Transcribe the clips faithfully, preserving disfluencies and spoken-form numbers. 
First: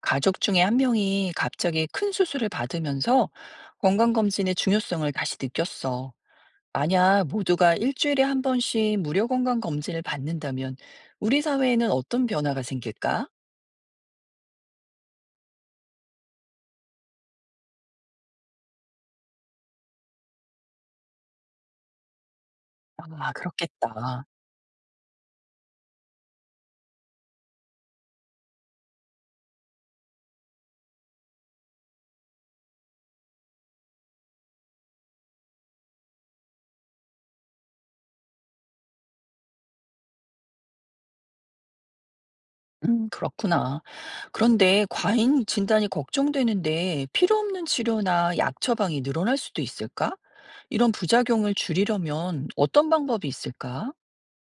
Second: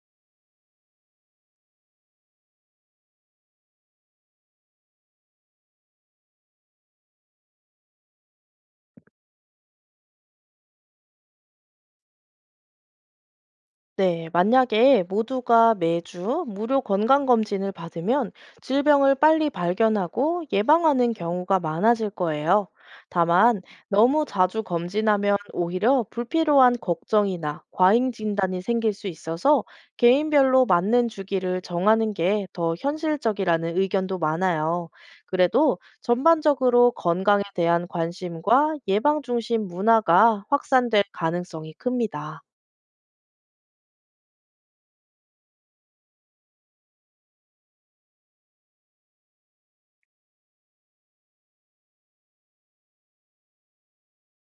가족 중에 한 명이 갑자기 큰 수술을 받으면서 건강검진의 중요성을 다시 느꼈어. 만약 모두가 일주일에 한 번씩 무료 건강검진을 받는다면 우리 사회에는 어떤 변화가 생길까? 네, 만약에 모두가 매주 무료 건강검진을 받으면 질병을 빨리 발견하고 예방하는 경우가 많아질 거예요. 아, 다만, 너무 그렇겠다. 자주 검진하면 오히려 불필요한 걱정이나 과잉 진단이 생길 수 있어서 개인별로 맞는 주기를 정하는 게 더 현실적이라는 의견도 많아요. 그래도 전반적으로 건강에 대한 관심과 예방 중심 문화가 확산될 가능성이 큽니다. 음, 그렇구나. 그런데 과잉 진단이 걱정되는데 필요 없는 치료나 약 처방이 늘어날 수도 있을까? 이런 부작용을 줄이려면 어떤 방법이 있을까?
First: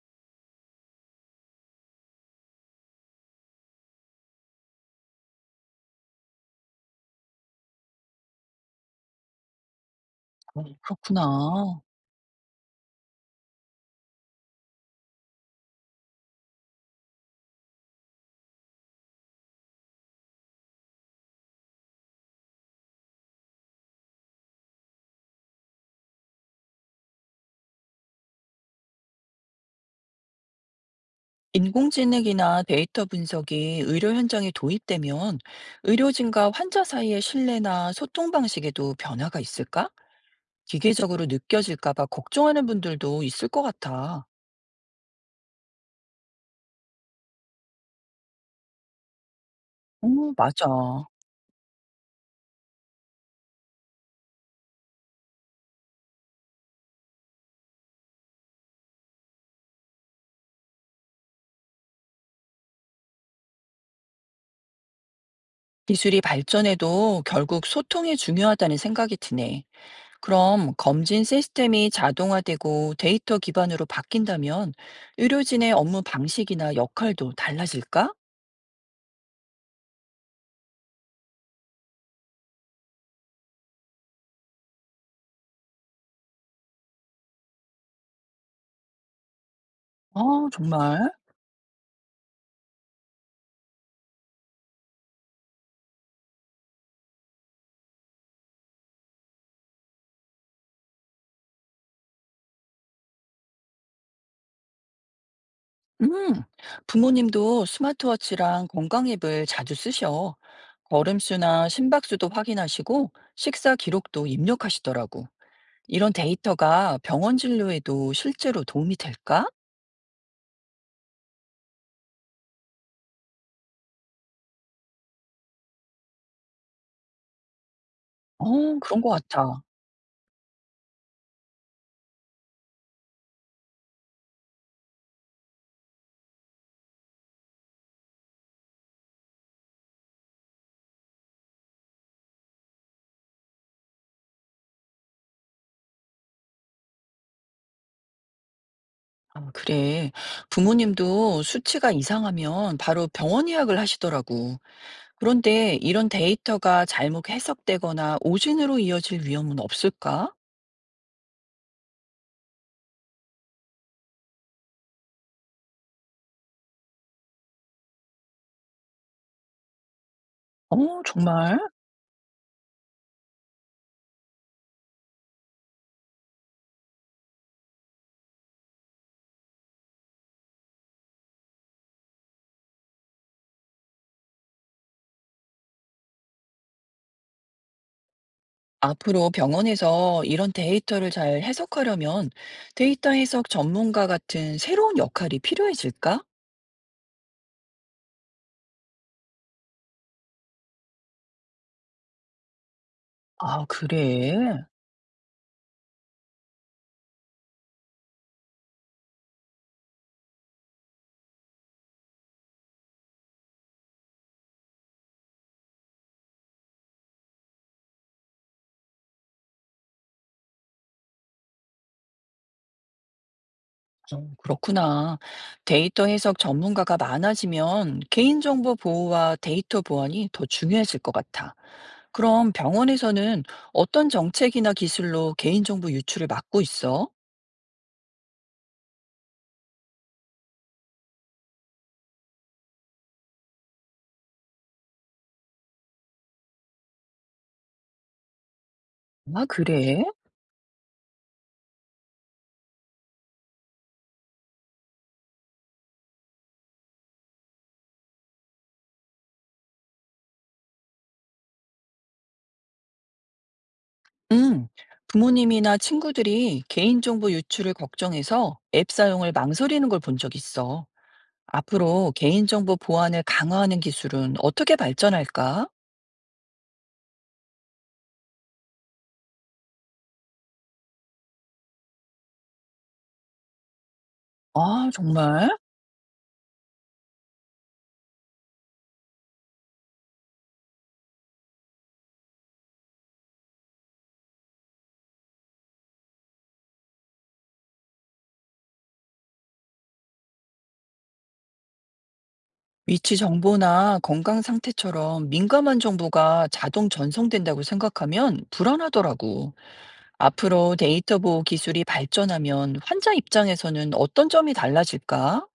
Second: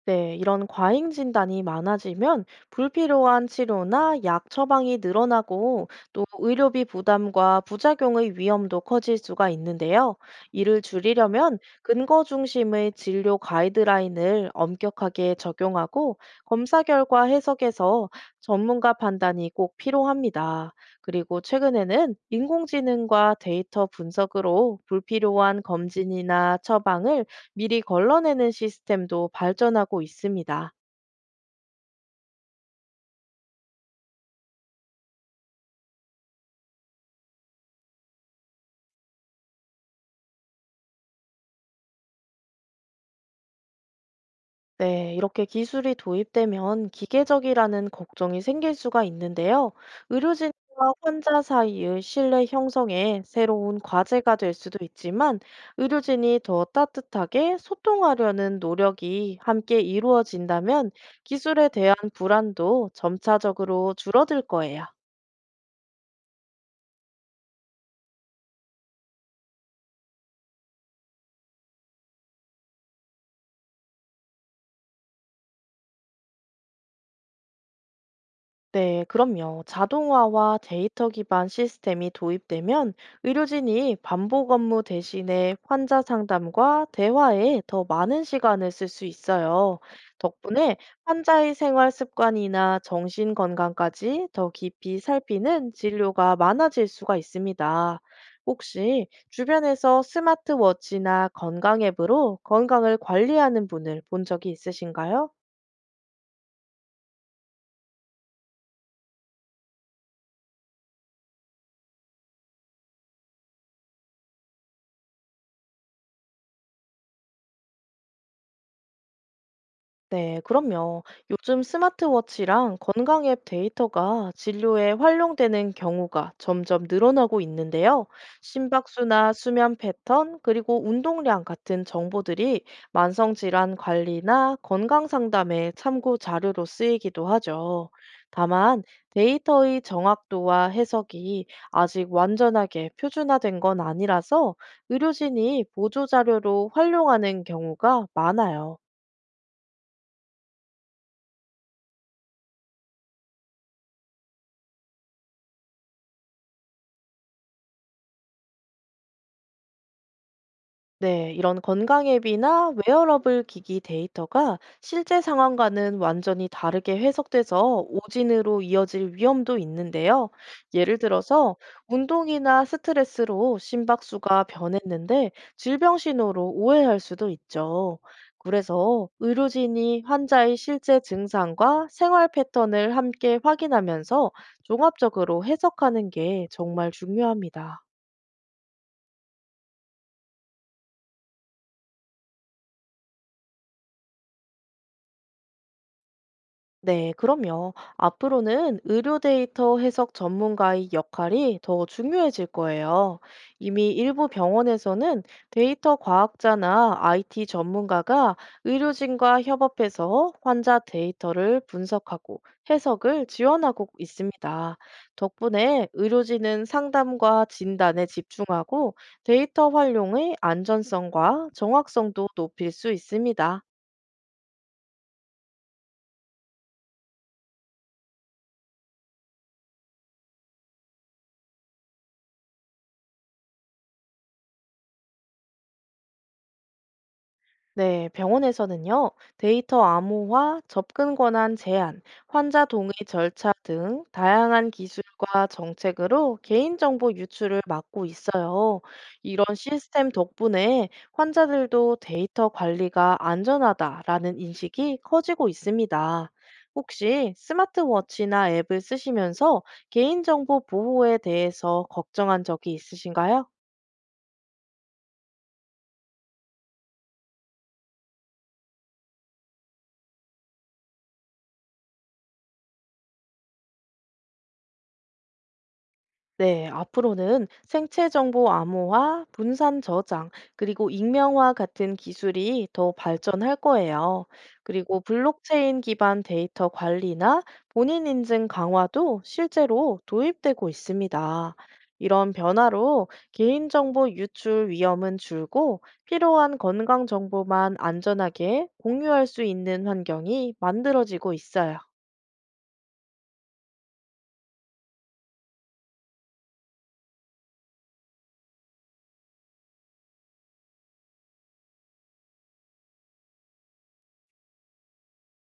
네, 이런 과잉 진단이 많아지면 불필요한 치료나 약 처방이 늘어나고 또 의료비 부담과 부작용의 위험도 커질 수가 있는데요. 어, 이를 줄이려면 그렇구나. 근거 중심의 진료 가이드라인을 엄격하게 적용하고 검사 결과 해석에서 전문가 판단이 꼭 필요합니다. 그리고 최근에는 인공지능과 데이터 분석으로 불필요한 검진이나 처방을 미리 걸러내는 시스템도 발전하고 있습니다. 인공지능이나 데이터 분석이 의료 현장에 도입되면 의료진과 환자 사이의 신뢰나 소통 방식에도 변화가 있을까? 기계적으로 느껴질까봐 걱정하는 분들도 있을 것 같아. 네, 이렇게 기술이 도입되면 기계적이라는 걱정이 생길 수가 있는데요. 어, 의료진과 맞아. 환자 사이의 신뢰 형성에 새로운 과제가 될 수도 있지만, 의료진이 더 따뜻하게 소통하려는 노력이 함께 이루어진다면 기술에 대한 불안도 점차적으로 줄어들 거예요. 기술이 발전해도 결국 소통이 중요하다는 생각이 드네. 그럼 검진 시스템이 자동화되고 데이터 기반으로 바뀐다면 의료진의 업무 방식이나 역할도 달라질까? 네, 그럼요. 자동화와 데이터 기반 시스템이 도입되면 의료진이 반복 업무 대신에 환자 상담과 대화에 더 많은 시간을 쓸 수 있어요. 아, 덕분에 정말. 환자의 생활 습관이나 정신 건강까지 더 깊이 살피는 진료가 많아질 수가 있습니다. 혹시 주변에서 스마트워치나 건강 앱으로 건강을 관리하는 분을 본 적이 있으신가요? 음, 부모님도 스마트워치랑 건강앱을 자주 쓰셔. 걸음수나 심박수도 확인하시고 식사 기록도 입력하시더라고. 이런 데이터가 병원 진료에도 실제로 도움이 될까? 네, 그럼요. 요즘 스마트워치랑 건강 앱 데이터가 진료에 활용되는 경우가 점점 늘어나고 있는데요. 어, 그런 것 심박수나 같아. 수면 패턴, 그리고 운동량 같은 정보들이 만성질환 관리나 건강 상담의 참고 자료로 쓰이기도 하죠. 다만, 데이터의 정확도와 해석이 아직 완전하게 표준화된 건 아니라서 의료진이 보조 자료로 활용하는 경우가 많아요. 아, 그래. 부모님도 수치가 이상하면 바로 병원 예약을 하시더라고. 그런데 이런 데이터가 잘못 해석되거나 오진으로 이어질 위험은 없을까? 네, 이런 건강 앱이나 웨어러블 기기 데이터가 실제 상황과는 완전히 다르게 해석돼서 오진으로 이어질 위험도 있는데요. 예를 어, 들어서 정말? 운동이나 스트레스로 심박수가 변했는데 질병 신호로 오해할 수도 있죠. 그래서 의료진이 환자의 실제 증상과 생활 패턴을 함께 확인하면서 종합적으로 해석하는 게 정말 중요합니다. 앞으로 병원에서 이런 데이터를 잘 해석하려면 데이터 해석 전문가 같은 새로운 역할이 필요해질까? 네, 그럼요. 앞으로는 의료 데이터 해석 전문가의 역할이 더 중요해질 거예요. 아, 이미 일부 그래. 병원에서는 데이터 과학자나 아이티 전문가가 의료진과 협업해서 환자 데이터를 분석하고 해석을 지원하고 있습니다. 덕분에 의료진은 상담과 진단에 집중하고 데이터 활용의 안전성과 정확성도 높일 수 있습니다. 어, 그렇구나. 데이터 해석 전문가가 많아지면 개인정보 보호와 데이터 보안이 더 중요해질 것 같아. 그럼 병원에서는 어떤 정책이나 기술로 개인정보 유출을 막고 있어? 네, 병원에서는요, 데이터 암호화, 접근 권한 제한, 환자 동의 절차 등 다양한 기술과 정책으로 개인정보 유출을 막고 있어요. 이런 아, 그래? 시스템 덕분에 환자들도 데이터 관리가 안전하다라는 인식이 커지고 있습니다. 혹시 스마트워치나 앱을 쓰시면서 개인정보 보호에 대해서 걱정한 적이 있으신가요? 응. 부모님이나 친구들이 개인정보 유출을 걱정해서 앱 사용을 망설이는 걸 본 적 있어. 앞으로 개인정보 보안을 강화하는 기술은 어떻게 발전할까? 네, 앞으로는 생체 정보 암호화, 분산 저장, 그리고 익명화 같은 기술이 더 발전할 거예요. 아, 그리고 정말? 블록체인 기반 데이터 관리나 본인 인증 강화도 실제로 도입되고 있습니다. 이런 변화로 개인정보 유출 위험은 줄고 필요한 건강 정보만 안전하게 공유할 수 있는 환경이 만들어지고 있어요. 위치 정보나 건강 상태처럼 민감한 정보가 자동 전송된다고 생각하면 불안하더라고. 앞으로 데이터 보호 기술이 발전하면 환자 입장에서는 어떤 점이 달라질까?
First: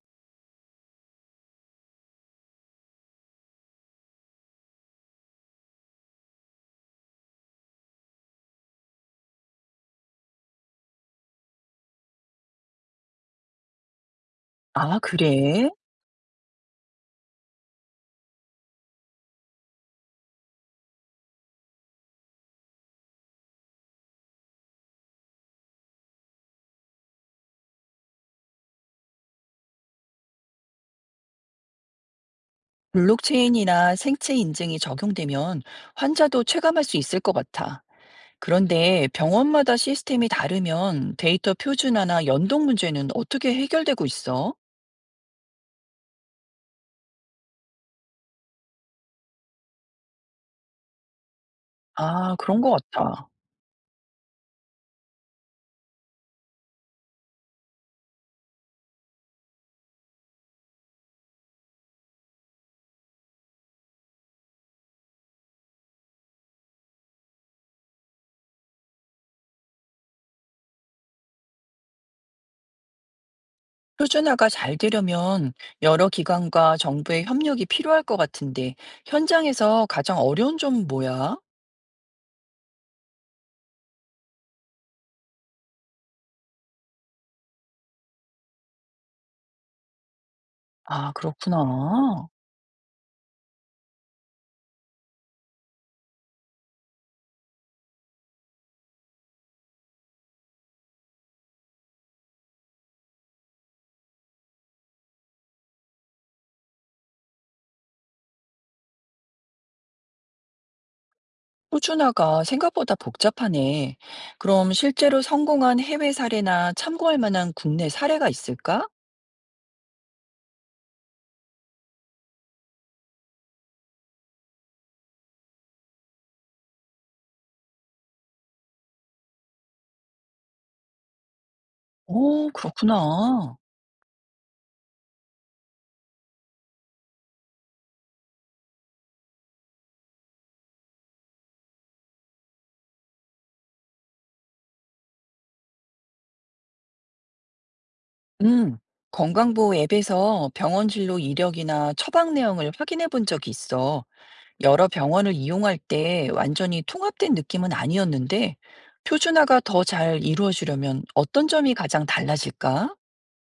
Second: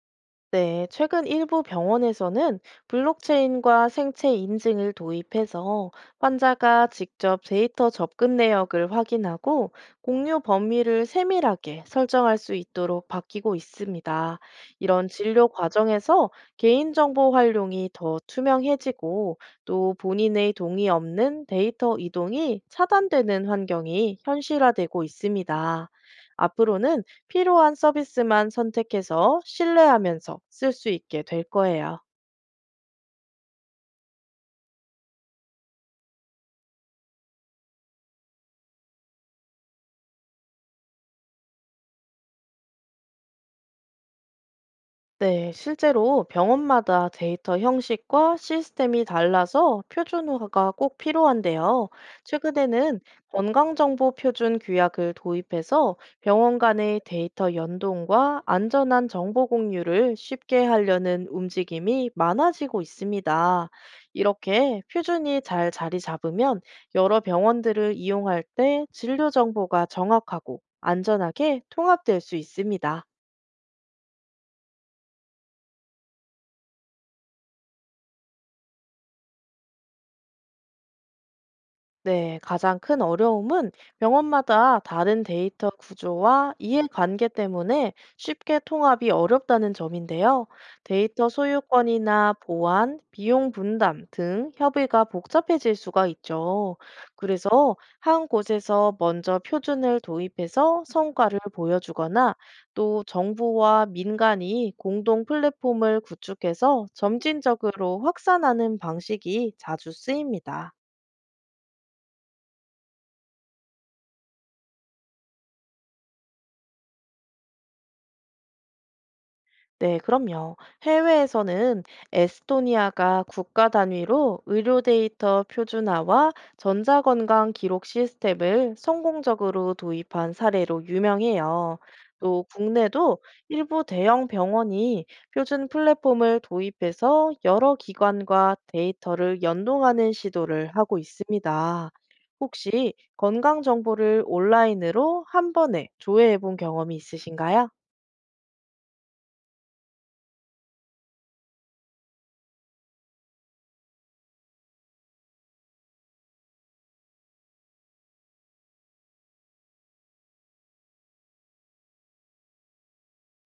네, 최근 일부 병원에서는 블록체인과 생체 인증을 도입해서 환자가 직접 데이터 접근 내역을 확인하고 공유 범위를 세밀하게 설정할 수 있도록 바뀌고 있습니다. 아, 이런 진료 그래? 과정에서 개인정보 활용이 더 투명해지고 또 본인의 동의 없는 데이터 이동이 차단되는 환경이 현실화되고 있습니다. 앞으로는 필요한 서비스만 선택해서 신뢰하면서 쓸 수 있게 될 거예요. 블록체인이나 생체 인증이 적용되면 환자도 체감할 수 있을 것 같아. 그런데 병원마다 시스템이 다르면 데이터 표준화나 연동 문제는 어떻게 해결되고 있어? 네, 실제로 병원마다 데이터 형식과 시스템이 달라서 표준화가 꼭 필요한데요. 아, 그런 것 최근에는 같아. 건강정보 표준 규약을 도입해서 병원 간의 데이터 연동과 안전한 정보 공유를 쉽게 하려는 움직임이 많아지고 있습니다. 이렇게 표준이 잘 자리 잡으면 여러 병원들을 이용할 때 진료 정보가 정확하고 안전하게 통합될 수 있습니다. 표준화가 잘 되려면 여러 기관과 정부의 협력이 필요할 것 같은데, 현장에서 가장 어려운 점은 뭐야? 네, 가장 큰 어려움은 병원마다 다른 데이터 구조와 이해관계 때문에 쉽게 통합이 어렵다는 점인데요. 아, 데이터 그렇구나. 소유권이나 보안, 비용 분담 등 협의가 복잡해질 수가 있죠. 그래서 한 곳에서 먼저 표준을 도입해서 성과를 보여주거나 또 정부와 민간이 공동 플랫폼을 구축해서 점진적으로 확산하는 방식이 자주 쓰입니다. 표준화가 생각보다 복잡하네. 그럼 실제로 성공한 해외 사례나 참고할 만한 국내 사례가 있을까? 네, 그럼요. 해외에서는 에스토니아가 국가 단위로 의료 데이터 표준화와 전자건강 기록 시스템을 성공적으로 도입한 사례로 유명해요. 또 오, 국내도 그렇구나. 일부 대형 병원이 표준 플랫폼을 도입해서 여러 기관과 데이터를 연동하는 시도를 하고 있습니다. 혹시 건강 정보를 온라인으로 한 번에 조회해 본 경험이 있으신가요? 음, 건강보호 앱에서 병원 진료 이력이나 처방 내용을 확인해 본 적이 있어. 여러 병원을 이용할 때 완전히 통합된 느낌은 아니었는데, 표준화가 더 잘 이루어지려면 어떤 점이 가장 달라질까?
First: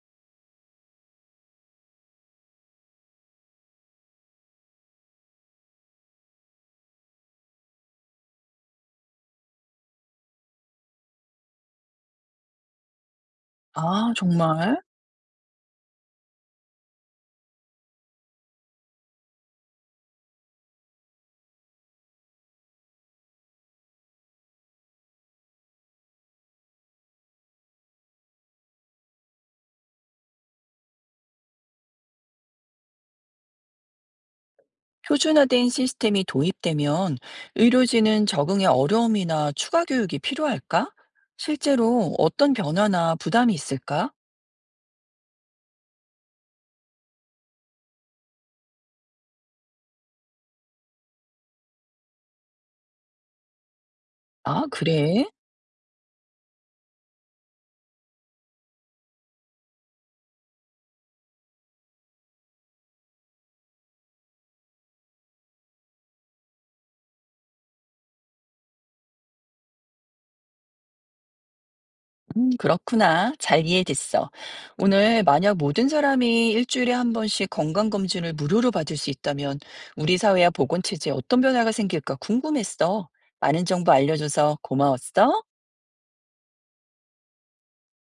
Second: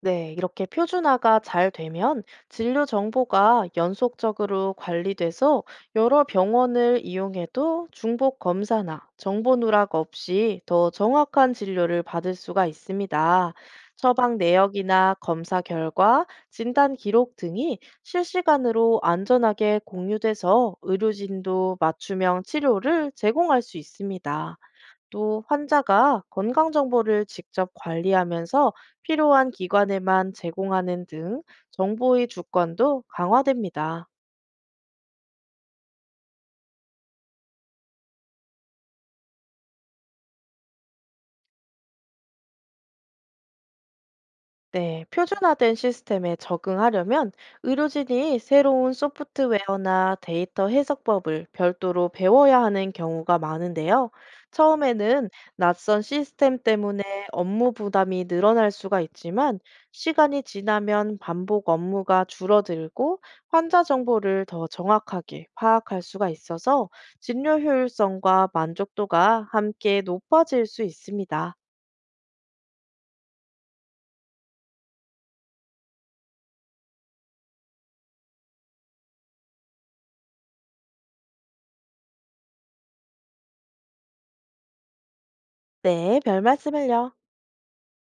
네, 이렇게 표준화가 잘 되면 진료 정보가 연속적으로 관리돼서 여러 병원을 이용해도 중복 검사나 정보 누락 없이 더 정확한 진료를 받을 수가 있습니다. 아, 처방 정말? 내역이나 검사 결과, 진단 기록 등이 실시간으로 안전하게 공유돼서 의료진도 맞춤형 치료를 제공할 수 있습니다. 또 환자가 건강 정보를 직접 관리하면서 필요한 기관에만 제공하는 등 정보의 주권도 강화됩니다. 표준화된 시스템이 도입되면 의료진은 적응에 어려움이나 추가 교육이 필요할까? 실제로 어떤 변화나 부담이 있을까? 네, 표준화된 시스템에 적응하려면 의료진이 새로운 소프트웨어나 데이터 해석법을 별도로 배워야 하는 경우가 많은데요. 아, 그래. 처음에는 낯선 시스템 때문에 업무 부담이 늘어날 수가 있지만 시간이 지나면 반복 업무가 줄어들고 환자 정보를 더 정확하게 파악할 수가 있어서 진료 효율성과 만족도가 함께 높아질 수 있습니다. 음, 그렇구나. 잘 이해됐어. 오늘 만약 모든 사람이 일주일에 한 번씩 건강검진을 무료로 받을 수 있다면 우리 사회와 보건체제에 어떤 변화가 생길까 궁금했어. 많은 정보 알려줘서 고마웠어. 네, 별 말씀을요.